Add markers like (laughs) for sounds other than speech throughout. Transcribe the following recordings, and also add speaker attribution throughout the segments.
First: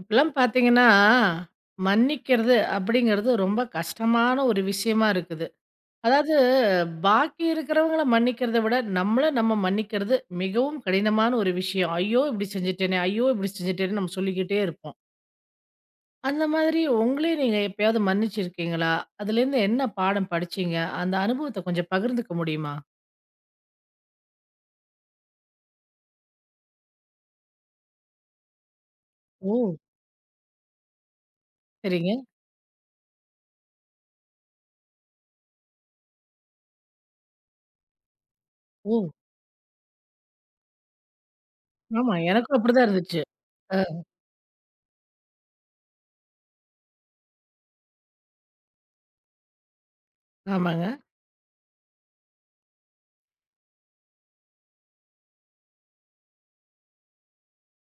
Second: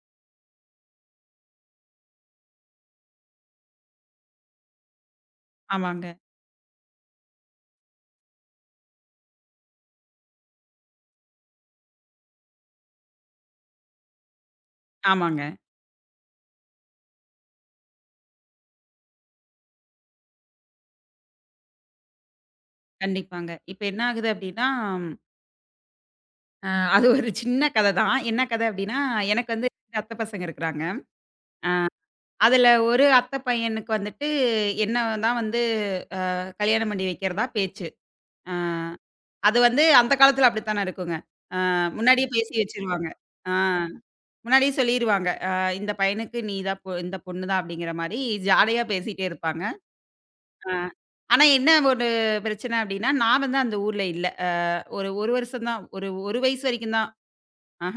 Speaker 1: இப்பலாம் பார்த்தீங்கன்னா, மன்னிக்கிறது அப்படிங்கிறது ரொம்ப கஷ்டமான ஒரு விஷயமா இருக்குது.
Speaker 2: ஆமாங்க,
Speaker 1: அதாவது பாக்கி இருக்கிறவங்கள மன்னிக்கிறத விட, நம்மள நம்ம மன்னிக்கிறது மிகவும் கடினமான ஒரு விஷயம். "ஐயோ! இப்படி செஞ்சுட்டேனே! ஐயோ! இப்படி செஞ்சுட்டேனே!" நம்ம சொல்லிக்கிட்டே இருப்போம்.
Speaker 2: ஆமாங்க.
Speaker 1: அந்த மாதிரி உங்களே நீங்க எப்பயாவது மன்னிச்சிருக்கீங்களா? அதுலேருந்து என்ன பாடம் படிச்சீங்க? அந்த அனுபவத்த கொஞ்சம் பகிர்ந்துக்க முடியுமா?
Speaker 2: கண்டிப்பாங்க. இப்ப என்ன ஆகுது அப்டின்னா, அ அது ஒரு சின்ன கத தான். என்ன கத அப்டின்னா, எனக்கு வந்து
Speaker 1: ஓ!
Speaker 2: 2 அத்த பசங்க இருக்குறாங்க.
Speaker 1: சரிங்க.
Speaker 2: அதுல ஒரு அத்த பையனுக்கு வந்துட்டு என்ன தான் வந்து கல்யாணம் பண்ணி வைக்கிறதா பேச்சு. அ
Speaker 1: ஓ!
Speaker 2: அது வந்து அந்த காலத்துல அப்படித்தானே இருக்குங்க. அ
Speaker 1: ஆமா.
Speaker 2: முன்னாடியே பேசி
Speaker 1: எனக்கும் அப்படிதான்
Speaker 2: வச்சுருவாங்க.
Speaker 1: இருந்துச்சு.
Speaker 2: ஆ
Speaker 1: அ
Speaker 2: முன்னாடியே சொல்லிருவாங்க. இந்த பையனுக்கு நீ தான் பொ இந்த பொண்ணு தான் அப்படிங்கிற மாரி ஜாலியா பேசிட்டே இருப்பாங்க. ஆ.
Speaker 1: ஆமாங்க.
Speaker 2: ஆனா என்ன ஒரு பிரச்சனை அப்டின்னா, நான் வந்து அந்த ஊர்ல இல்ல. ஒரு 1 வருஷம் தான். ஒரு 1 வயசு வரைக்கும் தான். ஆஹ.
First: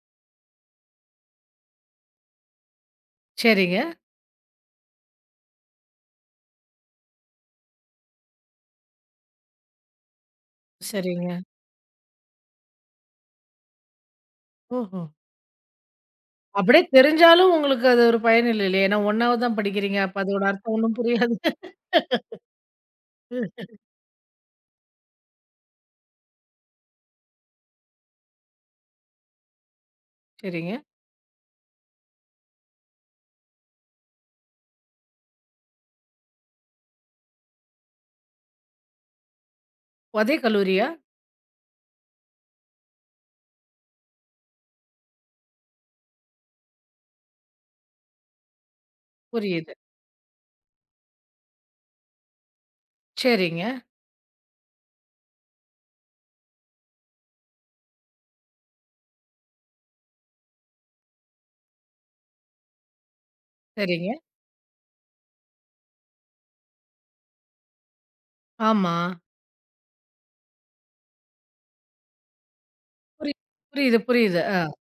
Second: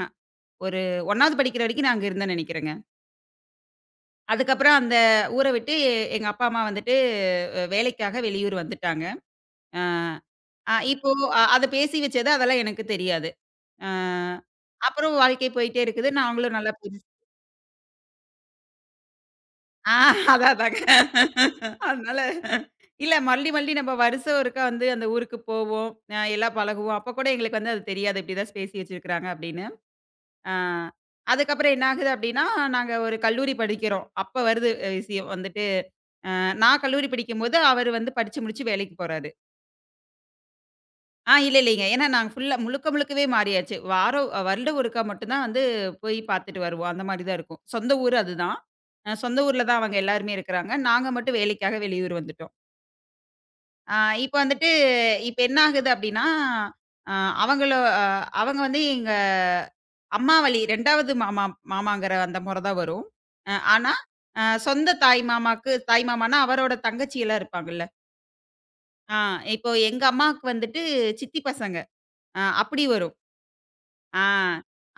Speaker 2: ஒரு 1வது படிக்கிற வரைக்கும் நான் அங்க இருந்தேன்னு நெனைக்கிறேங்க.
Speaker 1: சரிங்க.
Speaker 2: அதுக்கப்புறம் அந்த ஊர விட்டு எங்க அப்பா, அம்மா வந்துட்டு வேலைக்காக வெளியூர் வந்துட்டாங்க. அ அ இப்போ
Speaker 1: சரிங்க.
Speaker 2: அத பேசி வச்சது அதெல்லாம் எனக்கு தெரியாது. அ
Speaker 1: ஓஹோ!
Speaker 2: அப்புறம் வாழ்க்கை போயிட்டே இருக்குது. நாங்களும் நல்லா
Speaker 1: அப்படியே
Speaker 2: பெருசு.
Speaker 1: தெரிஞ்சாலும் உங்களுக்கு அது ஒரு பயன் இல்ல இல்லையா? ஏன்னா 1வது தான்
Speaker 2: ஆ
Speaker 1: படிக்கிறீங்க. அப்ப அதோட
Speaker 2: அதான்
Speaker 1: அர்த்தம்
Speaker 2: அதாங்க.
Speaker 1: ஒண்ணும் புரியாது.
Speaker 2: அதனால இல்ல மறுபடி மறுபடி நம்ம வருஷம் ஒருக்கா வந்து அந்த ஊருக்கு போவோம். எல்லாம் பழகுவோம். அப்ப கூட எங்களுக்கு வந்து அது தெரியாது. இப்படிதான் பேசி வச்சிருக்கிறாங்க அப்படின்னு. அ
Speaker 1: சரிங்க.
Speaker 2: அதுக்கப்புறம் என்ன ஆகுது அப்படின்னா, நாங்க ஒரு கல்லூரி படிக்கிறோம். அப்ப வருது விஷயம் வந்துட்டு, நான் கல்லூரி படிக்கும்போது அவரு வந்து படிச்சு முடிச்சு வேலைக்கு போறாரு.
Speaker 1: அதே கல்லூரியா?
Speaker 2: இல்ல, இல்லைங்க. ஏன்னா நாங்க ஃபுல்லா முழுக்க முழுக்கவே மாறியாச்சு. வாரம் வருடம் ஒருக்கா மட்டும் தான் வந்து போய் பார்த்துட்டு வருவோம். அந்த மாரி தான் இருக்கும். சொந்த ஊர் அதுதான். சொந்த ஊர்ல
Speaker 1: புரியுது.
Speaker 2: தான் அவங்க எல்லாருமே இருக்கிறாங்க. நாங்க மட்டும் வேலைக்காக வெளியூர் வந்துட்டோம்.
Speaker 1: சரிங்க,
Speaker 2: ஆ இப்ப வந்துட்டு, இப்ப என்ன ஆகுது அப்டின்னா, அ அவங்களோ, அவங்க வந்து எங்க அம்மா வழி 2வது மாமாங்கிற அந்த மொற தான் வரும். ஆனா,
Speaker 1: சரிங்க.
Speaker 2: சொந்த தாய் மாமான்னா அவரோட தங்கச்சிலாம் இருப்பாங்கல்ல.
Speaker 1: ஆமா.
Speaker 2: ஆ இப்போ எங்க அம்மாவுக்கு வந்துட்டு சித்தி பசங்க. அப்டி வரும்.
Speaker 1: புரி புரியுது,
Speaker 2: ஆ
Speaker 1: புரியுது.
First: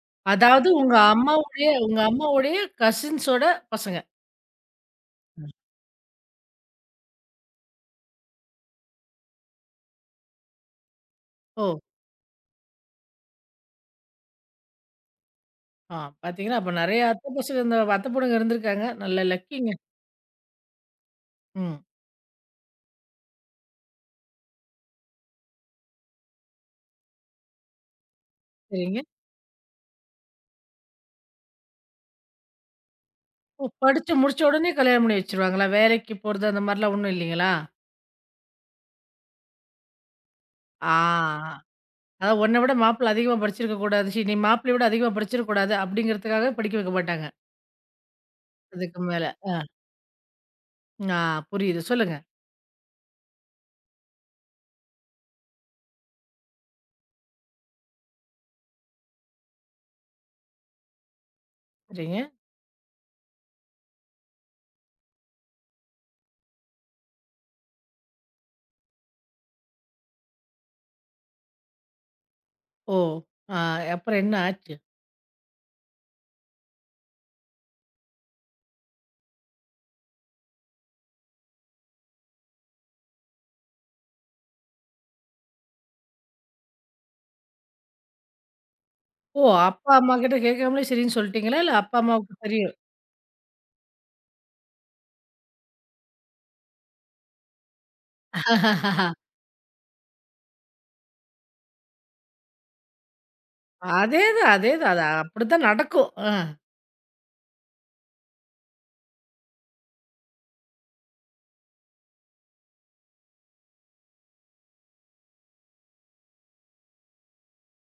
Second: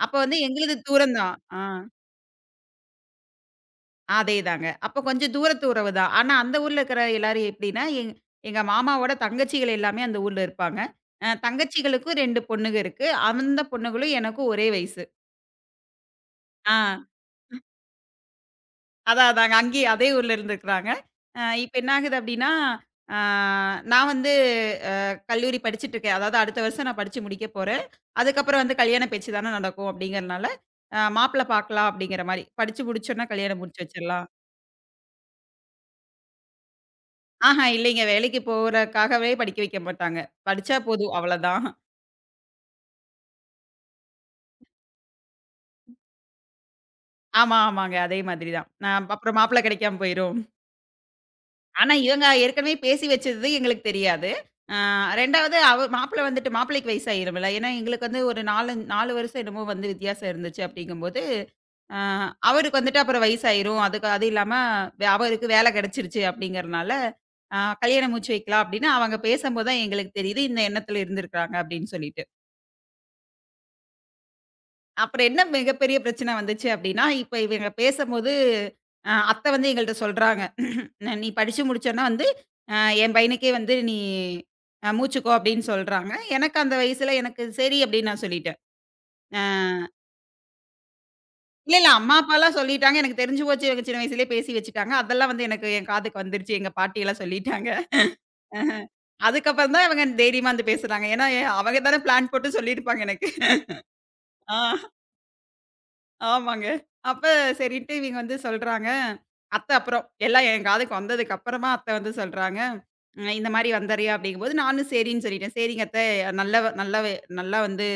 Speaker 2: அப்ப வந்து
Speaker 1: அதாவது
Speaker 2: எங்களுது
Speaker 1: உங்க
Speaker 2: தூரம் தான். ஆ.
Speaker 1: அம்மாவுடைய உங்க அம்மாவுடைய கசின்ஸோட பசங்க.
Speaker 2: அதேதாங்க. அப்ப கொஞ்சம் தூரத்து உறவு தான். ஆனா அந்த ஊர்ல இருக்கிற எல்லாரும் எப்படின்னா, எங்க மாமாவோட தங்கச்சிகள் எல்லாமே அந்த ஊர்ல இருப்பாங்க.
Speaker 1: ஓ!
Speaker 2: தங்கச்சிகளுக்கும் 2 பொண்ணுங்க இருக்கு. அந்த பொண்ணுங்களும் எனக்கும் ஒரே வயசு.
Speaker 1: ஆ பார்த்தீங்கன்னா,
Speaker 2: ஆ
Speaker 1: அப்ப நெறைய அத்த பசங்க இந்த அத்த பொண்ணுங்க இருந்திருக்காங்க. நல்ல
Speaker 2: அதான் அதாங்க.
Speaker 1: லக்கிங்க.
Speaker 2: அங்கேயே அதே ஊர்ல இருந்துருக்குறாங்க. இப்ப
Speaker 1: ம்.
Speaker 2: என்ன ஆகுது அப்படின்னா, ஆ நான் வந்து அ கல்லூரி படிச்சுட்டு இருக்கேன். அதாவது அடுத்த வருஷம் நான் படிச்சு முடிக்க போறேன். அதுக்கப்புறம் வந்து
Speaker 1: சரிங்க.
Speaker 2: கல்யாண பேச்சு தான நடக்கும் அப்படிங்கிறனால, மாப்பிள்ளை பார்க்கலாம் அப்படிங்கிற மாரி. படிச்சு முடிச்சோனே கல்யாணம்
Speaker 1: ஓ!
Speaker 2: முடிச்சு
Speaker 1: படிச்சு
Speaker 2: வச்சிடலாம்.
Speaker 1: முடிச்ச உடனே கல்யாணம் பண்ணி வச்சுருவாங்களா? வேலைக்கு போறது அந்த மாரிலாம் ஒண்ணும் இல்லீங்களா?
Speaker 2: ஆஹா, இல்லைங்க. வேலைக்கு போறக்காகவே படிக்க வைக்க மாட்டாங்க. படிச்சா
Speaker 1: ஆ.
Speaker 2: போதும் அவ்வளதான்.
Speaker 1: அதாவது உன்ன விட மாப்பிள அதிகமா படிச்சிருக்க கூடாது. நீ மாப்பிளைய விட அதிகமா படிச்சிருக்க கூடாது அப்படிங்கிறதுக்காக படிக்க வைக்க மாட்டாங்க.
Speaker 2: ஆமா, ஆமாங்க. அதே மாதிரி தான்.
Speaker 1: அதுக்கு மேல.
Speaker 2: அப்புறம்
Speaker 1: ஆ.
Speaker 2: மாப்பிள்ளை கிடைக்காம போயிரும்.
Speaker 1: ஆ புரியுது.
Speaker 2: ஆனா,
Speaker 1: சொல்லுங்க.
Speaker 2: இவங்க ஏற்கனவே பேசி வச்சது எங்களுக்கு தெரியாது. அ 2வது அவ மாப்பிள்ளை வந்துட்டு மாப்பிள்ளைக்கு வயசாயிரும்ல. ஏன்னா, எங்களுக்கு வந்து ஒரு 4 வருஷம் என்னமோ வந்து வித்தியாசம் இருந்துச்சு அப்படிங்கும்போது, அ
Speaker 1: சரிங்க.
Speaker 2: அவருக்கு வந்துட்டு அப்புறம் வயசாயிரும். அதுக்கு அது இல்லாம அவருக்கு வேலை கிடைச்சிருச்சு அப்படிங்கிறனால, கல்யாணம் முடிச்சு வைக்கலாம் அப்படின்னு அவங்க பேசம்போது தான் எங்களுக்கு தெரியுது, இந்த எண்ணத்துல இருந்திருக்காங்க அப்படின்னு சொல்லிட்டு.
Speaker 1: ஓ! ஆ அப்புறம் என்ன ஆச்சு?
Speaker 2: அப்புறம் என்ன மிகப்பெரிய பிரச்சனை வந்துச்சு அப்படின்னா, இப்ப இவங்க பேசம்போது, அத்தை வந்து எங்கள்ட்ட சொல்றாங்க. "நீ படிச்சு முடிச்சோன்ன வந்து, அ என் பையனுக்கே வந்து நீ முடிச்சுக்கோ" அப்படின்னு சொல்றாங்க. எனக்கு அந்த வயசுல எனக்கு சரி அப்படின்னு நான் சொல்லிட்டேன். அ
Speaker 1: ஓ! அப்பா, அம்மா கிட்ட கேட்காமலே சரின்னு சொல்லிட்டீங்களா?
Speaker 2: இல்ல,
Speaker 1: இல்ல
Speaker 2: இல்ல
Speaker 1: அப்பா,
Speaker 2: அம்மா,
Speaker 1: அம்மாவுக்கு
Speaker 2: அப்பாலாம்
Speaker 1: தெரியும்.
Speaker 2: சொல்லிட்டாங்க. எனக்கு தெரிஞ்சு போச்சு. எனக்கு சின்ன வயசுலயே பேசி வச்சுட்டாங்க. அதெல்லாம் வந்து எனக்கு என் காதுக்கு வந்துருச்சு. எங்க பாட்டியெல்லாம் சொல்லிட்டாங்க. அஹ. அதுக்கப்புறம் தான் இவங்க தைரியமா வந்து பேசுறாங்க. ஏன்னா, அவங்க தானே பிளான் போட்டு சொல்லியிருப்பாங்க எனக்கு.
Speaker 1: அதேதான்,
Speaker 2: ஆ.
Speaker 1: அதேதான். அது அப்படித்தான் நடக்கும். ஆ
Speaker 2: ஆமாங்க. அப்ப சரின்ட்டு இவங்க வந்து சொல்றாங்க. அத்த அப்புறம் எல்லாம் என் காதுக்கு வந்ததுக்கு அப்புறமா அத்த வந்து சொல்றாங்க, "இந்த மாரி வந்தர்றியா?" அப்படிங்கும்போது நானும் சரின்னு சொல்லிட்டேன். "சரிங்க அத்த, நல்லவ, நல்லவ, நல்லா வந்து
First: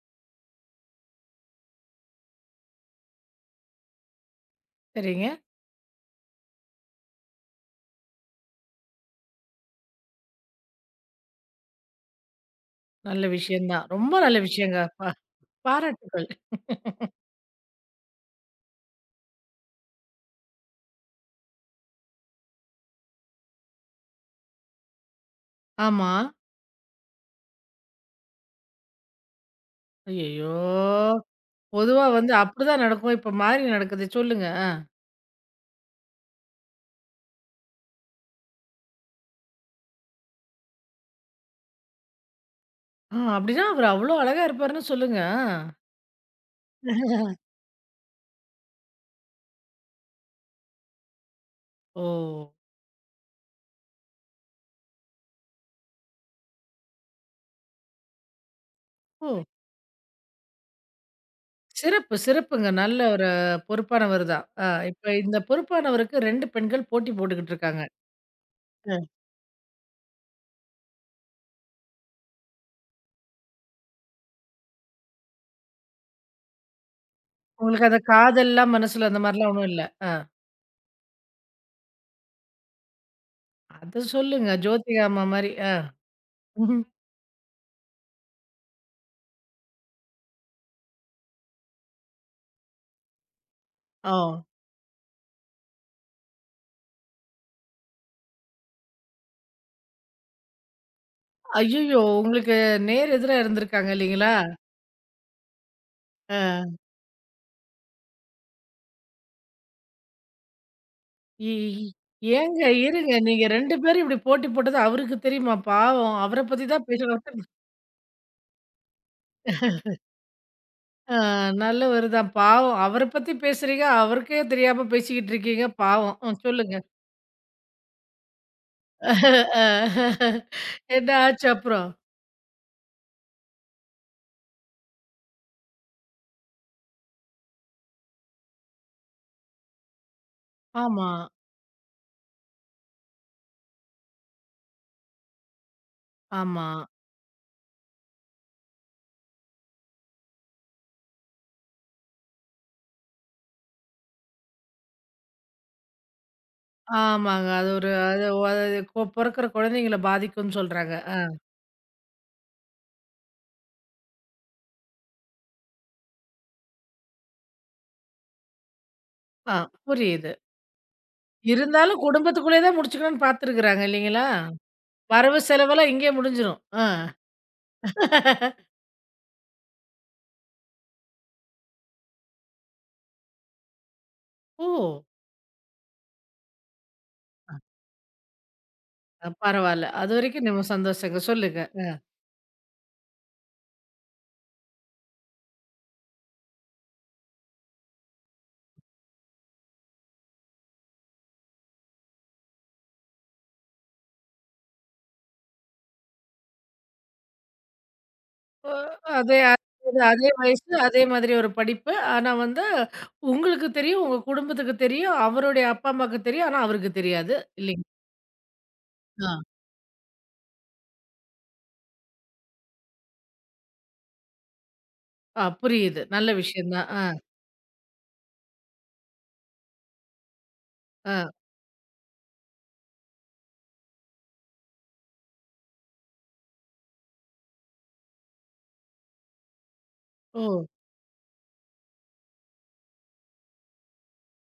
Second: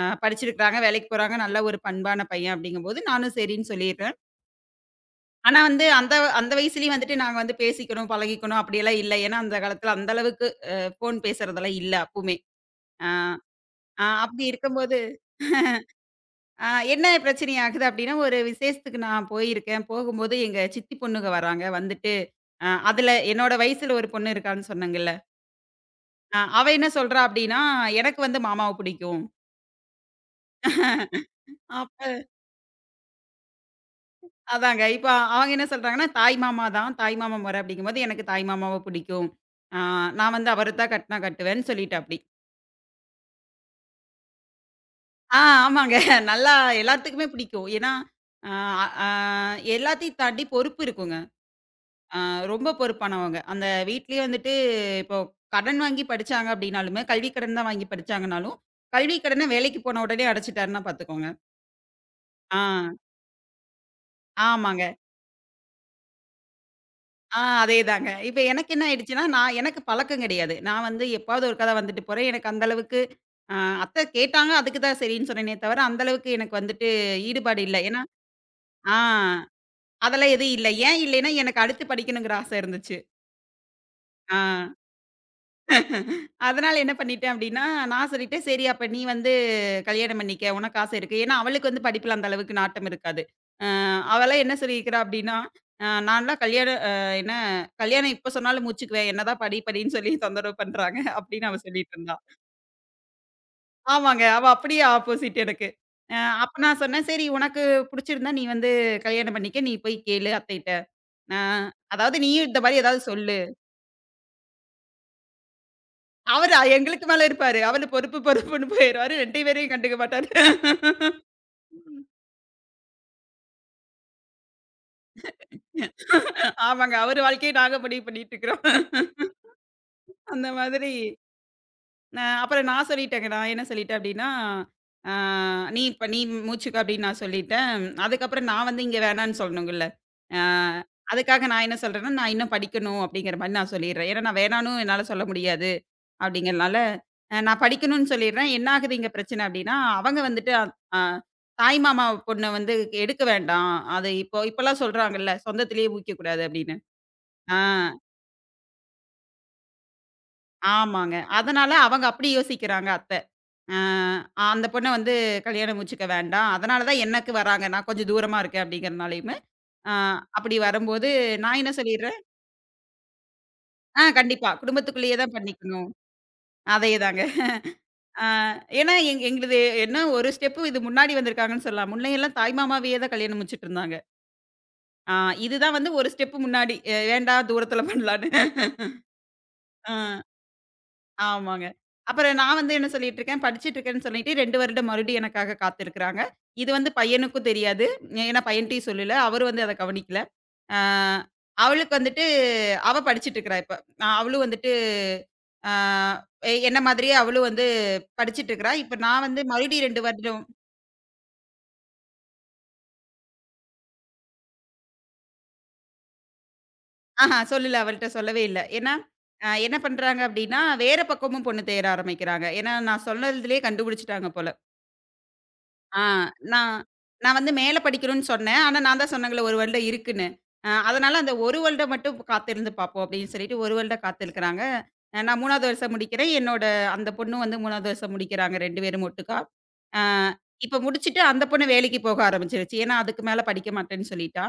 Speaker 2: படிச்சிருக்கிறாங்க, வேலைக்கு போறாங்க, நல்ல ஒரு பண்பான பையன்." அப்படிங்கும்போது நானும் சரின்னு சொல்லிர்றேன்.
Speaker 1: சரிங்க.
Speaker 2: ஆனா வந்து அந்த அந்த வயசுலயும் வந்துட்டு நாங்க வந்து பேசிக்கணும், பழகிக்கணும் அப்படியெல்லாம் இல்ல. ஏன்னா அந்த காலத்துல அந்த அளவுக்கு ஃபோன் பேசுறதெல்லாம் இல்ல அப்பவுமே. அ
Speaker 1: நல்ல விஷயம் தான்.
Speaker 2: அ
Speaker 1: ரொம்ப நல்ல
Speaker 2: அப்படி
Speaker 1: விஷயங்க.
Speaker 2: இருக்கும்போது
Speaker 1: பாராட்டுக்கள்.
Speaker 2: என்ன பிரச்சனை ஆகுது அப்டின்னா, ஒரு விசேஷத்துக்கு நான் போயிருக்கேன். போகும்போது எங்க சித்தி பொண்ணுங்க வராங்க. வந்துட்டு அதுல என்னோட வயசுல ஒரு பொண்ணு இருக்கான்னு சொன்னேங்கல்ல.
Speaker 1: ஆமா.
Speaker 2: அவ என்ன சொல்றா அப்டின்னா, எனக்கு வந்து மாமாவ புடிக்கும்.
Speaker 1: ஐயய்யோ! பொதுவா
Speaker 2: அப்ப
Speaker 1: வந்து அப்படிதான் நடக்கும். இப்ப மாறி நடக்குது. சொல்லுங்க.
Speaker 2: அதாங்க. இப்ப அவங்க என்ன சொல்றாங்கன்னா, தாய் மாமா தான். தாய் மாமா மொற அப்டிங்கும்போது எனக்கு தாய் மாமாவ புடிக்கும். ஆ நான் வந்து அவர தான் கட்னா கட்டுவேன்னு சொல்லிட்டாப்டி.
Speaker 1: ஆ அப்படின்னா அவரு அவ்ளோ அழகா இருப்பாருன்னு சொல்லுங்க.
Speaker 2: ஆ ஆமாங்க. நல்லா எல்லாத்துக்குமே
Speaker 1: ஆ.
Speaker 2: பிடிக்கும். ஏன்னா, அ அ எல்லாத்தையும் தாண்டி பொறுப்பு இருக்குங்க.
Speaker 1: ஓ!
Speaker 2: ஆ ரொம்ப பொறுப்பானவங்க. அந்த வீட்லயே வந்துட்டு இப்போ கடன் வாங்கி படிச்சாங்க அப்டின்னாலுமே, கல்வி கடன் தான் வாங்கி படிச்சாங்கனாலும், கல்வி
Speaker 1: ஓ!
Speaker 2: கடன வேலைக்கு போன உடனே அடைச்சுட்டாருன்னா பாத்துக்கோங்க.
Speaker 1: சிறப்பு,
Speaker 2: ஆ,
Speaker 1: சிறப்புங்க. நல்ல ஒரு பொறுப்பானவர் தான்.
Speaker 2: ஆமாங்க.
Speaker 1: இப்ப இந்த பொறுப்பானவருக்கு 2 பெண்கள் போட்டி போட்டுக்கிட்டு இருக்காங்க.
Speaker 2: அதேதாங்க. இப்ப எனக்கு என்ன
Speaker 1: அ.
Speaker 2: ஆயிடுச்சுன்னா, நான் எனக்கு பழக்கம் கிடையாது. நான் வந்து எப்பாவது ஒருக்கா தான் வந்துட்டு போறேன். எனக்கு அந்த அளவுக்கு அ அத்தை கேட்டாங்க, அதுக்கு தான் சரின்னு சொன்னேனே தவிர, அந்த அளவுக்கு எனக்கு வந்துட்டு ஈடுபாடு இல்ல.
Speaker 1: உங்களுக்கு அந்த
Speaker 2: ஏன்னா
Speaker 1: காதல்லாம்
Speaker 2: ஆ
Speaker 1: மனசுல அந்த மாரிலாம் ஒண்ணும் இல்ல. ஆ
Speaker 2: அதெல்லாம் எதுவும் இல்ல. ஏன் இல்லைன்னா, எனக்கு அடுத்து படிக்கணுங்கிற ஆசை இருந்துச்சு.
Speaker 1: அத
Speaker 2: ஆ.
Speaker 1: சொல்லுங்க. ஜோதிகா அம்மா மாரி. ஆ.
Speaker 2: அதனால என்ன பண்ணிட்டேன் அப்டின்னா, நான் சொல்லிட்டேன், "சரி அப்ப நீ வந்து கல்யாணம் பண்ணிக்க. உனக்கு ஆசை இருக்கு." ஏன்னா அவளுக்கு வந்து படிப்புல அந்த அளவுக்கு நாட்டம் இருக்காது. அ
Speaker 1: ஆ.
Speaker 2: அவளாம் என்ன சொல்லியிருக்கிறா அப்டின்னா, "நான்லாம் கல்யாணம், என்ன கல்யாணம் இப்ப சொன்னாலும் மூச்சுக்குவேன். என்னதான் படி படின்னு சொல்லி தொந்தரவு பண்றாங்க." அப்டின்னு அவ சொல்லிட்டு
Speaker 1: ஐய்யய்யோ!
Speaker 2: இருந்தா.
Speaker 1: உங்களுக்கு நேர் எதிரா இருந்திருக்காங்க
Speaker 2: ஆமாங்க.
Speaker 1: இல்லைங்களா?
Speaker 2: அவ அப்படியே ஆப்போசிட் எனக்கு. அ அப்ப
Speaker 1: ஆ.
Speaker 2: நான் சொன்னேன், "சரி உனக்கு புடிச்சிருந்தா நீ வந்து கல்யாணம் பண்ணிக்க. நீ போய் கேளு அத்தைட்ட. அ
Speaker 1: இ
Speaker 2: அதாவது
Speaker 1: இ
Speaker 2: நீயும் இந்த
Speaker 1: ஏங்க
Speaker 2: மாரி ஏதாவது
Speaker 1: இருங்க.
Speaker 2: சொல்லு."
Speaker 1: நீங்க 2 பேரும் இப்படி போட்டி போட்டது அவருக்கு தெரியுமா? பாவம். அவர
Speaker 2: அவரு
Speaker 1: பத்தி தான்
Speaker 2: எங்களுக்கு
Speaker 1: பேசணும்.
Speaker 2: மேல இருப்பாரு. அவரு பொறுப்பு பொறுப்புன்னு போயிருவாரு. 2 பேரையும் கண்டுக்க மாட்டாரு.
Speaker 1: ஆ, நல்லவரு தான். பாவம். அவர பத்தி பேசுறீங்க. அவருக்கே தெரியாம பேசிக்கிட்டு இருக்கீங்க. பாவம். ம். சொல்லுங்க.
Speaker 2: ஆமாங்க. அவரு வாழ்க்கைய நாங்க முடிவு பண்ணிட்டு இருக்கிறோம்.
Speaker 1: அ
Speaker 2: அந்த மாதிரி
Speaker 1: என்ன ஆச்சு அப்புறம்?
Speaker 2: அப்புறம் நான் சொல்லிட்டேங்க. நான் என்ன சொல்லிட்டேன் அப்டின்னா, ஆ "நீ மூச்சுக்கோ" அப்டின்னு நான் சொல்லிட்டேன். அதுக்கப்புறம் நான் வந்து இங்க வேணான்னு சொல்லணுங்கல்ல. ஆ
Speaker 1: ஆமா,
Speaker 2: அதுக்காக நான் என்ன சொல்றேன்னா, "நான் இன்னும் படிக்கணும்" அப்படிங்கிற மாரி நான் சொல்லிடுறேன். ஏன்னா நான் வேணான்னும் என்னால சொல்ல முடியாது
Speaker 1: ஆமா.
Speaker 2: அப்படிங்கிறனால, நான் படிக்கணும்னு சொல்லிடுறேன். என்ன ஆகுது இங்க பிரச்சனை அப்டின்னா, அவங்க வந்துட்டு அ தாய் மாமா பொண்ண வந்து எடுக்க வேண்டாம். அது இப்போ இப்பலாம் சொல்றாங்கல்ல, சொந்தத்திலேயே ஊய்க்கக்கூடாது அப்படின்னு.
Speaker 1: ஆமாங்க.
Speaker 2: ஆ.
Speaker 1: அது ஒரு அது அது பொறக்குற குழந்தைங்கள பாதிக்கும்னு சொல்றாங்க.
Speaker 2: ஆமாங்க.
Speaker 1: ஆ.
Speaker 2: அதனால அவங்க அப்படி யோசிக்கிறாங்க அத்தை. அ அந்த பொண்ண வந்து கல்யாணம் முடிச்சுக்க வேண்டாம். அதனால தான் எனக்கு வராங்க. நான் கொஞ்சம் தூரமா இருக்கேன் அப்படிங்கிறனாலயுமே,
Speaker 1: ஆ.
Speaker 2: அ
Speaker 1: புரியுது.
Speaker 2: அப்படி வரும்போது நான் என்ன
Speaker 1: இருந்தாலும்
Speaker 2: சொல்லிடுறேன்,
Speaker 1: குடும்பத்துக்குள்ளேயே தான் முடிச்சுக்கணும்னு பார்த்துருக்குறாங்க இல்லைங்களா?
Speaker 2: கண்டிப்பா. குடும்பத்துக்குள்ளேயே தான்
Speaker 1: வரவு
Speaker 2: பண்ணிக்கணும்.
Speaker 1: செலவெல்லாம் இங்கேயே முடிஞ்சிரும். ஆ.
Speaker 2: அதேதாங்க. அ ஏன்னா எங்களுது என்ன ஒரு ஸ்டெப் இது முன்னாடி வந்திருக்காங்கன்னு சொல்லலாம். முன்னையெல்லாம் தாய் மாமாவையே தான் கல்யாணம் முடிச்சுட்டு இருந்தாங்க.
Speaker 1: ஓ!
Speaker 2: அ இதுதான் வந்து ஒரு ஸ்டெப் முன்னாடி. வேண்டாம் தூரத்துல பண்ணலான்னு.
Speaker 1: பரவால்ல.
Speaker 2: அ.
Speaker 1: அதுவரைக்கும் நம்ம சந்தோஷங்க. சொல்லுங்க.
Speaker 2: ஆமாங்க. அப்புறம் நான் வந்து என்ன சொல்லிட்டு இருக்கேன், படிச்சுட்டு இருக்கேன்னு சொல்லிட்டு 2 வருடம் மறுபடியும் எனக்காக காத்திருக்கிறாங்க. இது வந்து பையனுக்கும் தெரியாது. ஏன்னா பையன்ட்டயும் சொல்லல. அவரு வந்து அத கவனிக்கல. ஆ அவளுக்கு வந்துட்டு அவ படிச்சுட்டு இருக்கிறா இப்ப. அவளும் வந்துட்டு ஆ என்ன மாதிரியே அவளும் வந்து படிச்சுட்டு
Speaker 1: ஓ!
Speaker 2: இருக்கிறா. இப்ப நான்
Speaker 1: அதே
Speaker 2: வந்து மறுபடியும்
Speaker 1: அது
Speaker 2: 2
Speaker 1: அதே
Speaker 2: வருடம்.
Speaker 1: வயசு, அதே மாதிரி ஒரு படிப்பு. ஆனா வந்து உங்களுக்கு தெரியும், உங்க குடும்பத்துக்கு தெரியும், அவருடைய அப்பா, அம்மாக்கு தெரியும். ஆனா அவருக்கு தெரியாது.
Speaker 2: சொல்லல,
Speaker 1: இல்லைங்க?
Speaker 2: அவள்ட்ட சொல்லவே இல்ல. ஏன்னா
Speaker 1: ஆ.
Speaker 2: என்ன பண்றாங்க அப்டின்னா, வேற பக்கமும் பொண்ணு தேட ஆரம்பிக்கிறாங்க. ஏன்னா நான் சொன்னதிலயே கண்டுபிடிச்சுட்டாங்க போல.
Speaker 1: ஆ
Speaker 2: ஆ
Speaker 1: புரியுது. நல்ல விஷயம்
Speaker 2: நான்
Speaker 1: தான். ஆ,
Speaker 2: நான் வந்து மேல படிக்கணும்னு சொன்னேன். ஆனா நான் தான் சொன்னேங்கல்ல 1 வருடம் இருக்குன்னு.
Speaker 1: ஆ.
Speaker 2: அதனால அந்த 1 வருடம் மட்டும் காத்திருந்து பார்ப்போம் அப்படின்னு சொல்லிட்டு 1 வருடம் காத்திருக்கிறாங்க. நான் 3வது வருஷம் முடிக்கிறேன். என்னோட அந்த பொண்ணும் வந்து 3வது வருஷம் முடிக்கிறாங்க 2 பேரும் ஒட்டுக்கா. அ
Speaker 1: ஓ!
Speaker 2: இப்ப முடிச்சுட்டு அந்த பொண்ணு வேலைக்கு போக ஆரம்பிச்சுருச்சு. ஏன்னா அதுக்கு மேல படிக்க மாட்டேன்னு சொல்லிட்டா.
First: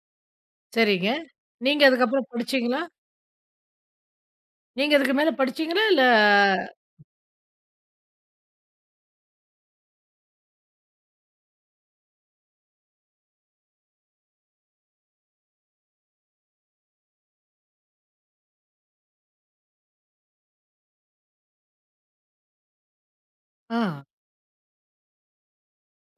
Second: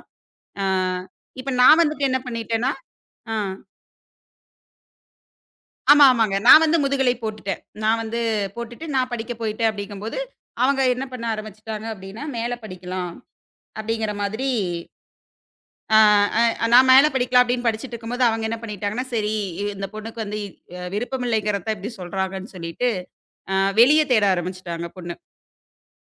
Speaker 2: அ
Speaker 1: சரிங்க.
Speaker 2: இப்ப நான்
Speaker 1: நீங்க
Speaker 2: வந்துட்டு என்ன
Speaker 1: அதுக்கப்புறம்
Speaker 2: பண்ணிட்டேன்னா
Speaker 1: படிச்சீங்களா?
Speaker 2: ஆ
Speaker 1: நீங்க அதுக்கு மேல படிச்சீங்களா? இல்ல
Speaker 2: ஆமா, ஆமாங்க. நான் வந்து முதுகலை போட்டுட்டேன். நான் வந்து போட்டுட்டு நான் படிக்க போயிட்டேன் அப்படிங்கும்போது, அவங்க என்ன பண்ண ஆரம்பிச்சுட்டாங்க அப்படின்னா, மேல படிக்கலாம். அப்படிங்கிற மாதிரி அ அ நான் மேல படிக்கலாம் அப்படின்னு படிச்சுட்டு இருக்கும்போது, அவங்க என்ன பண்ணிட்டாங்கன்னா, சரி இந்த பொண்ணுக்கு வந்து விருப்பமில்லைங்கிறத தான் இப்படி சொல்றாங்கன்னு சொல்லிட்டு, அ
Speaker 1: ஆ.
Speaker 2: வெளிய தேட ஆரம்பிச்சுட்டாங்க பொண்ணு.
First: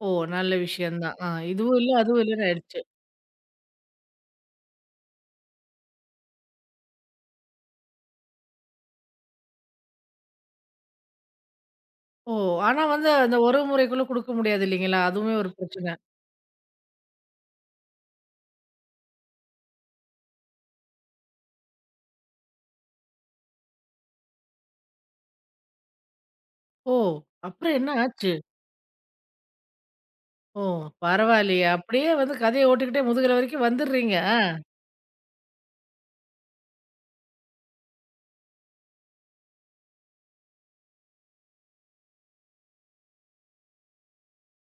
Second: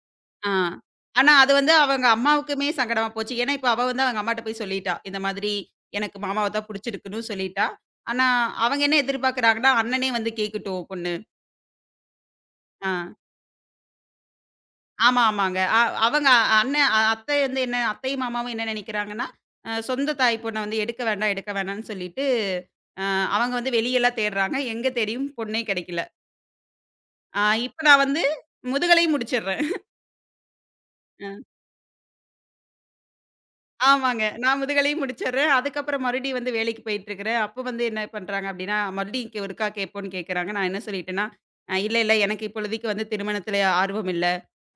Speaker 1: ஓ!
Speaker 2: ஆ.
Speaker 1: நல்ல விஷயம் தான். ஆ
Speaker 2: ஆனா அது வந்து
Speaker 1: இதுவும் இல்ல,
Speaker 2: அவங்க
Speaker 1: அதுவும் இல்லன்னு
Speaker 2: அம்மாவுக்குமே
Speaker 1: ஆயிடுச்சு.
Speaker 2: சங்கடமா போச்சு. ஏன்னா, இப்ப அவ வந்து அவங்க அம்மாட்ட போய் சொல்லிட்டா. இந்த மாதிரி எனக்கு மாமாவ தான் புடிச்சிருக்குன்னு சொல்லிட்டா. ஆனா அவங்க என்ன எதிர்பார்க்குறாங்கன்னா, அண்ணனே வந்து கேட்கட்டும் பொண்ணு.
Speaker 1: ஓ! ஆனா
Speaker 2: ஆ.
Speaker 1: வந்து அந்த உறவு முறைக்குள்ள குடுக்க முடியாது இல்லைங்களா?
Speaker 2: ஆமா,
Speaker 1: அதுவுமே ஒரு
Speaker 2: ஆமாங்க.
Speaker 1: பிரச்சனை.
Speaker 2: அவங்க அத்தை வந்து என்ன அத்தையும், மாமாவும் என்ன நினைக்கிறாங்கன்னா, சொந்த தாய் பொண்ண வந்து எடுக்க வேண்டாம், எடுக்க வேண்டாம்ன்னு சொல்லிட்டு, அ அவங்க வந்து வெளியலாம் தேடுறாங்க. எங்க தேடியும் பொண்ணே கிடைக்கல.
Speaker 1: ஓ! அப்புறம்
Speaker 2: இப்ப
Speaker 1: என்ன
Speaker 2: நான் வந்து
Speaker 1: ஆச்சு?
Speaker 2: முதுகலையும் முடிச்சிடுறேன்.
Speaker 1: ஓ!
Speaker 2: அ
Speaker 1: பரவாயில்லையே! அப்படியே வந்து கதைய ஓட்டிக்கிட்டே முதுகுல வரைக்கும் வந்துடுறீங்க.
Speaker 2: ஆமாங்க.
Speaker 1: ஆ.
Speaker 2: நான் முதுகலையும் முடிச்சிடுறேன். அதுக்கப்புறம் மறுபடியும் வந்து வேலைக்கு போயிட்டுருக்கிறேன். அப்போ வந்து என்ன பண்றாங்க அப்படின்னா, மறுபடியும் இங்கே ஒருக்கா கேட்போன்னு கேட்கறாங்க. நான் என்ன சொல்லிட்டேன்னா, " இல்ல, இல்ல. எனக்கு இப்பொழுதைக்கு வந்து திருமணத்தில ஆர்வம் இல்ல."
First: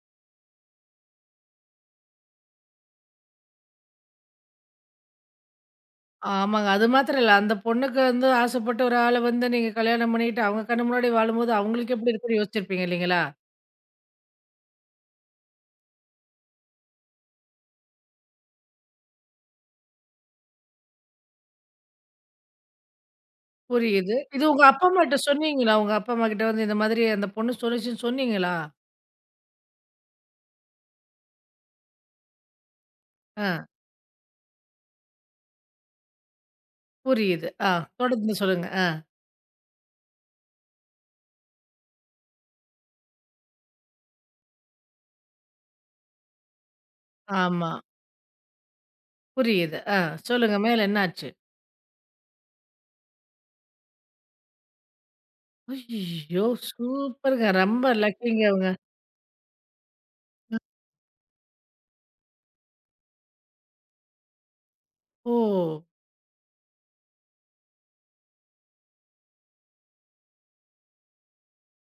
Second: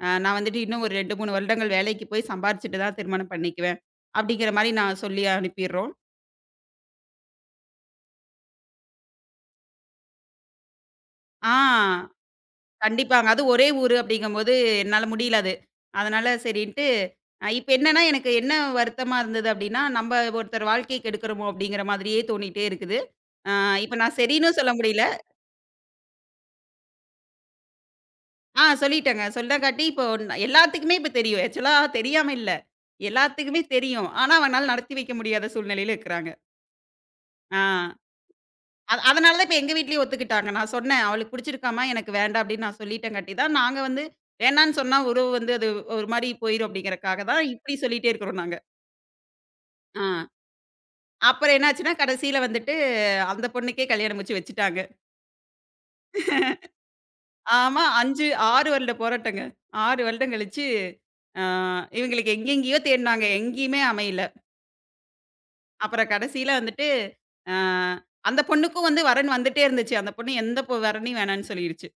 Speaker 2: நான் வந்துட்டு இன்னும் ஒரு 2, 3 வருடங்கள் வேலைக்கு போய் சம்பாரிச்சுட்டு தான் திருமணம் பண்ணிக்குவேன். அப்படிங்கிற மாரி நான் சொல்லி அனுப்பிர்றோம்.
Speaker 1: ஆமாங்க. அது மாத்திரம் இல்ல. அந்த பொண்ணுக்கு வந்து ஆசைப்பட்டு ஒரு ஆள வந்து நீங்க கல்யாணம் பண்ணிட்டு, அவங்க கண்ணு முன்னாடி
Speaker 2: ஆ
Speaker 1: வாழும்போது, அவங்களுக்கு எப்படி இருக்குன்னு யோசிச்சிருப்பீங்க இல்லைங்களா?
Speaker 2: கண்டிப்பாங்க. அதுவும் ஒரே ஊரு அப்படிங்கும்போது என்னால முடியல அது. அதனால சரின்ட்டு இப்ப என்னன்னா எனக்கு என்ன வருத்தமா இருந்தது அப்படின்னா, "நம்ப ஒருத்தர் வாழ்க்கைய கெடுக்கிறோமோ?" அப்படிங்கிற மாதிரியே தோணிட்டே இருக்குது. அ இப்ப நான்
Speaker 1: புரியுது. இது
Speaker 2: சரின்னு
Speaker 1: உங்க
Speaker 2: சொல்ல
Speaker 1: அப்பா
Speaker 2: முடியல.
Speaker 1: அம்மாட்ட சொன்னீங்களா? உங்க அப்பா அம்மா கிட்ட வந்து இந்த மாதிரி அந்த பொண்ணு சொல்லுச்சுன்னு சொன்னீங்களா?
Speaker 2: சொல்லிட்டேங்க. சொல்லங்காட்டி இப்போ எல்லாத்துக்குமே இப்ப தெரியும். ஆக்சுவலா தெரியாம இல்ல.
Speaker 1: ஆ.
Speaker 2: எல்லாத்துக்குமே தெரியும். ஆனா அவங்கனால நடத்தி வைக்க முடியாத சூழ்நிலையில இருக்கிறாங்க.
Speaker 1: புரியுது.
Speaker 2: ஆ.
Speaker 1: ஆ. தொடர்ந்து சொல்லுங்க. ஆ.
Speaker 2: அத அதனால தான் இப்ப எங்க வீட்லயும் ஒத்துக்கிட்டாங்க. நான் சொன்னேன், "அவளுக்கு பிடிச்சிருக்காம்மா, எனக்கு வேண்டாம்." அப்படின்னு நான் சொல்லிட்டங்காட்டி தான், நாங்க வந்து வேணான்னு சொன்னா உறவு வந்து அது ஒரு மாரி போயிரும் அப்படிங்கிறக்காக தான்
Speaker 1: ஆமா.
Speaker 2: இப்படி சொல்லிட்டே இருக்கிறோம் நாங்க.
Speaker 1: புரியுது. ஆ.
Speaker 2: ஆ.
Speaker 1: சொல்லுங்க மேல என்னாச்சு?
Speaker 2: அப்புறம் என்னாச்சுன்னா, கடைசியில வந்துட்டு அந்த பொண்ணுக்கே கல்யாணம் முடிச்சு வச்சுட்டாங்க.
Speaker 1: ஐய்யய்யோ! சூப்பருங்க.
Speaker 2: ஆமா
Speaker 1: ரொம்ப
Speaker 2: 5,
Speaker 1: லக்கிங்க
Speaker 2: 6
Speaker 1: அவங்க.
Speaker 2: வருட போராட்டங்க. 6 வருடம் கழிச்சு, ஆ இவங்களுக்கு எங்கெங்கேயோ தேடுனாங்க. எங்கேயுமே அமையல.
Speaker 1: ஓ!
Speaker 2: அப்புறம் கடைசியில வந்துட்டு, ஆ அந்த பொண்ணுக்கும் வந்து வரன் வந்துட்டே இருந்துச்சு. அந்த பொண்ணு எந்த வரனையும் வேணான்னு சொல்லிருச்சு.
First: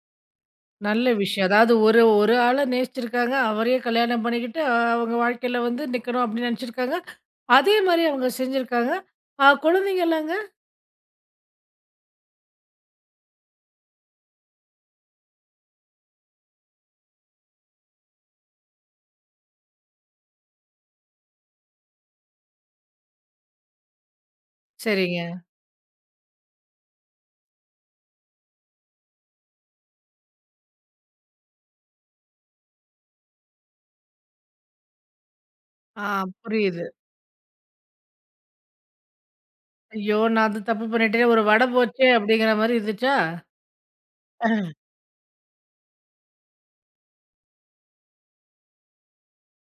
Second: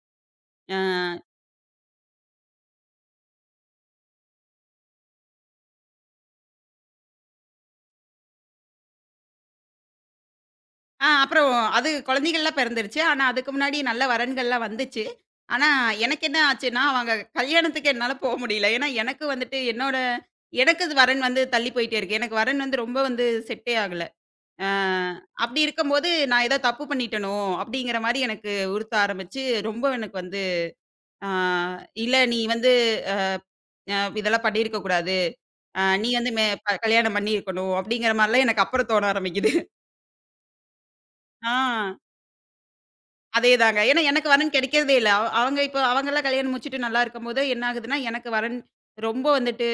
Speaker 1: நல்ல விஷயம். அதாவது ஒரு ஒரு ஆள நேசிச்சிருக்காங்க. அவரையே கல்யாணம் பண்ணிக்கிட்டு, அவங்க வாழ்க்கையில வந்து நிக்கணும் அப்படின்னு நெனச்சிருக்காங்க. அதே மாரி அவங்க செஞ்சிருக்காங்க. குழந்தைங்கலாங்க?
Speaker 2: அப்புறம் அது குழந்தைகள்லாம் பிறந்துருச்சு. ஆனா, அதுக்கு முன்னாடி நல்ல வரன்கள்லாம் வந்துச்சு. ஆனா, எனக்கு என்ன ஆச்சுன்னா, அவங்க கல்யாணத்துக்கு என்னால முடியல. ஏன்னா, எனக்கு வந்துட்டு என்னோட எனக்கு இது வரன் வந்து தள்ளி போயிட்டே இருக்கு. எனக்கு வரன் வந்து ரொம்ப வந்து செட்டே ஆகல. அ
Speaker 1: சரிங்க.
Speaker 2: அப்படி இருக்கும்போது, நான் ஏதோ தப்பு பண்ணிட்டேனோ! அப்படிங்கிற மாரி எனக்கு உறுத்த ஆரம்பிச்சு, ரொம்ப எனக்கு வந்து ஆ "இல்ல நீ வந்து இதெல்லாம் பண்ணியிருக்க கூடாது.
Speaker 1: ஆ
Speaker 2: நீ வந்து மே ப
Speaker 1: புரியுது.
Speaker 2: கல்யாணம் பண்ணியிருக்கணும்." அப்படிங்கிற மாரிலாம் எனக்கு அப்புறம் தோண ஆரம்பிக்குது.
Speaker 1: ஐயோ! நான் அது தப்பு பண்ணிட்டேனே, ஒரு வட
Speaker 2: ஆ.
Speaker 1: போச்சே அப்படிங்கிற மாரி இருந்துச்சா?
Speaker 2: அதேதாங்க. ஏன்னா எனக்கு வரன்
Speaker 1: ஆ.
Speaker 2: கிடைக்கிறதே இல்ல. அவங்க இப்போ அவங்கலாம் கல்யாணம் முடிச்சுட்டு நல்லா இருக்கும்போது, என்ன ஆகுதுன்னா, எனக்கு வரன் ரொம்ப வந்துட்டு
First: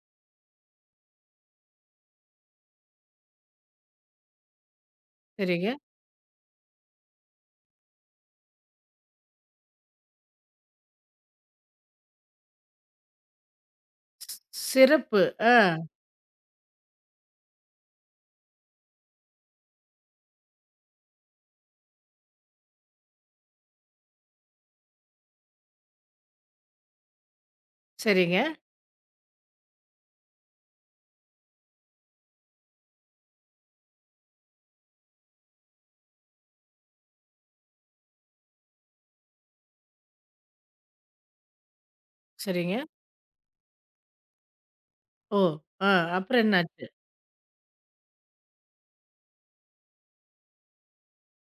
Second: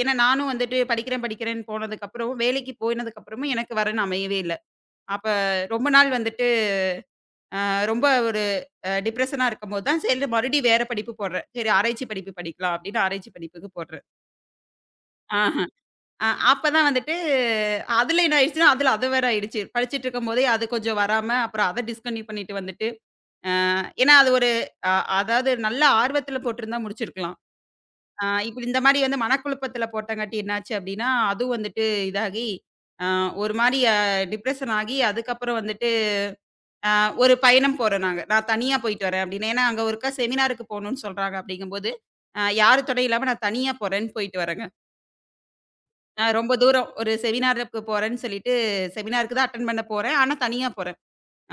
Speaker 2: ஏன்னா நானும் வந்துட்டு படிக்கிறேன், படிக்கிறேன்னு போனதுக்கப்புறம், வேலைக்கு போனதுக்கப்புறமும் எனக்கு வரன் அமையவே இல்ல. அப்ப
Speaker 1: சரிங்க.
Speaker 2: ரொம்ப நாள் வந்துட்டு ரொம்ப ஒரு டிப்ரஷனா இருக்கும்போது தான், சரி மறுபடியும் வேற படிப்பு போடுறேன். சரி ஆராய்ச்சி படிப்பு படிக்கலாம் அப்படின்னு ஆராய்ச்சி படிப்புக்கு போடுறேன்.
Speaker 1: ஸ் சிறப்பு. ஆ.
Speaker 2: ஆஹ. அ அப்பதான் வந்துட்டு அதுல என்ன ஆயிடுச்சுன்னா, அதுல அது வேற ஆயிடுச்சு. படிச்சுட்டு இருக்கும்போதே அது கொஞ்சம் வராம, அப்புறம் அத டிஸ்கன்டின்யூ பண்ணிட்டு வந்துட்டு ஏன்னா, அது ஒரு அ அதாவது நல்ல ஆர்வத்துல போட்டிருந்தா முடிச்சிருக்கலாம்.
Speaker 1: சரிங்க,
Speaker 2: இப்படி இந்த மாரி வந்து மனக்குழப்பத்துல போட்டங்காட்டி என்னாச்சு அப்படின்னா, அதுவும் வந்துட்டு இதாகி, அ ஒரு மாரி டிப்ரஷன் ஆகி, அதுக்கப்புறம் வந்துட்டு அ ஒரு பயணம் போறோம் நாங்க. நான் தனியா போயிட்டு வரேன் அப்படின்னு. ஏன்னா, அங்க ஒருக்கா செமினாருக்கு போணும்னு சொல்றாங்க அப்படிங்கும்போது,
Speaker 1: சரிங்க.
Speaker 2: யாரு துணையும் இல்லாம நான் தனியா போறேன்னு போயிட்டு வரேங்க.
Speaker 1: ஓ! ஆ அப்புறம்
Speaker 2: ரொம்ப
Speaker 1: என்னாச்சு?
Speaker 2: தூரம் ஒரு செமினாருக்கு போறேன்னு சொல்லிட்டு, செமினாருக்கு தான் அட்டெண்ட் பண்ண போறேன். ஆனா, தனியா போறேன்.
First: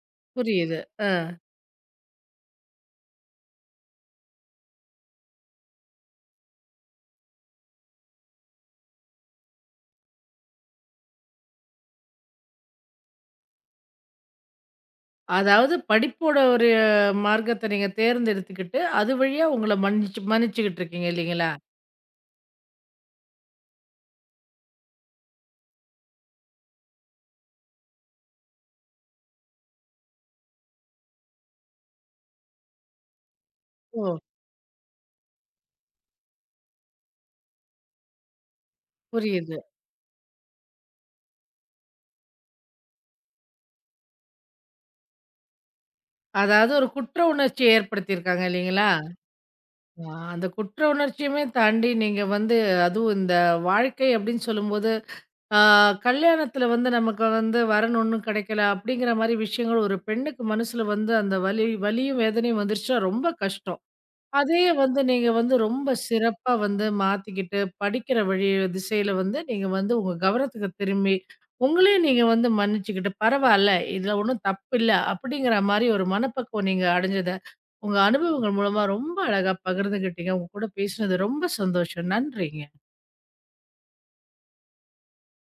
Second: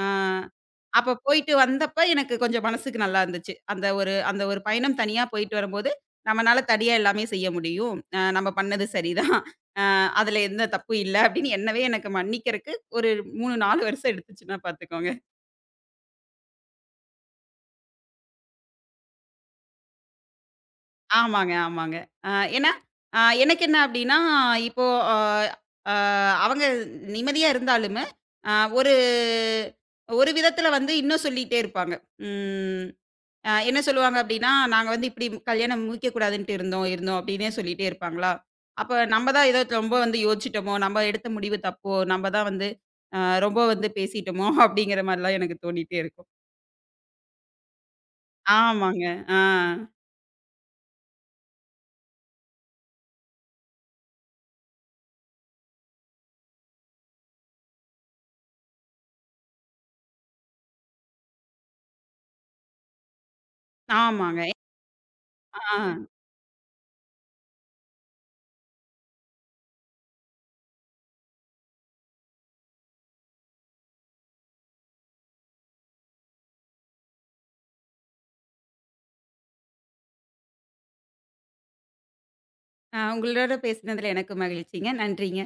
Speaker 2: ஆ.
Speaker 1: புரியுது. ஆ.
Speaker 2: அப்ப போயிட்டு வந்தப்ப எனக்கு கொஞ்சம் மனசுக்கு நல்லா இருந்துச்சு. அந்த ஒரு அந்த ஒரு பயணம் தனியா போயிட்டு வரும்போது, நம்மனால தனியா எல்லாமே செய்ய முடியும். நம்ம பண்ணது சரிதான். அ அதுல எந்த தப்பும் இல்ல அப்படின்னு என்னவே எனக்கு மன்னிக்கிறக்கு ஒரு 3, 4 வருஷம் எடுத்துச்சுன்னா பாத்துக்கோங்க.
Speaker 1: அதாவது படிப்போட ஒரு மார்க்கத்த நீங்க தேர்ந்தெடுத்துக்கிட்டு, அது வழியா உங்கள மன்னிச்சு மன்னிச்சுக்கிட்டு இருக்கீங்க இல்லைங்களா?
Speaker 2: ஆமாங்க, ஆமாங்க. அ ஏன்னா, எனக்கு என்ன அப்படின்னா, இப்போ அ அ அவங்க நிம்மதியா இருந்தாலுமே, அ ஒரு ஒரு விதத்துல வந்து இன்னும் சொல்லிட்டே இருப்பாங்க. ம். என்ன
Speaker 1: ஓ!
Speaker 2: சொல்லுவாங்க அப்டின்னா, நாங்க வந்து இப்டி கல்யாணம் முடிக்கக்கூடாதுன்ட்டு இருந்தோம், இருந்தோம் அப்டின்னே சொல்லிட்டே இருப்பாங்களா? அப்ப நம்ம தான்
Speaker 1: புரியுது.
Speaker 2: ஏதோ ரொம்ப வந்து யோசிச்சுட்டோமோ, நம்ம எடுத்த முடிவு தப்போ, நம்ம தான் வந்து அ ரொம்ப வந்து பேசிட்டோமோ (laughs) அப்டிங்கிற மாரிலாம் எனக்கு தோணிட்டே இருக்கும்.
Speaker 1: அதாவது ஒரு குற்ற உணர்ச்சிய ஏற்படுத்தியிருக்காங்க இல்லைங்களா?
Speaker 2: ஆமாங்க. ஆ.
Speaker 1: ஆ அந்த குற்ற உணர்ச்சியுமே தாண்டி நீங்க வந்து அதுவும் இந்த வாழ்க்கை அப்டின்னு சொல்லும்போது, ஆ கல்யாணத்துல வந்து நமக்கு வந்து வரன் ஒண்ணும் கிடைக்கல அப்படிங்கிற மாரி விஷயங்கள் ஒரு பெண்ணுக்கு மனசுல வந்து அந்த வலி வலியும் வேதனையும் வந்துருச்சுன்னா ரொம்ப கஷ்டம்.
Speaker 2: ஆமாங்க.
Speaker 1: அதையே வந்து நீங்க வந்து ரொம்ப
Speaker 2: ஆ.
Speaker 1: சிறப்பா வந்து மாத்திக்கிட்டு, படிக்கிற வழி திசையில வந்து நீங்க வந்து உங்க கவனத்துக்கு திரும்பி, உங்களையும் நீங்க வந்து மன்னிச்சுக்கிட்டு, பரவால்ல இதுல ஒண்ணும் தப்பில்ல. அப்படிங்கிற மாரி ஒரு மனப்பக்குவம் நீங்க அடைஞ்சத, உங்க அனுபவங்கள் மூலமா ரொம்ப அழகா பகிர்ந்துகிட்டீங்க. உங்க கூட பேசினது ரொம்ப சந்தோஷம். நன்றிங்க.
Speaker 2: அ உங்களோட பேசினதுல எனக்கு மகிழ்ச்சிங்க. நன்றிங்க.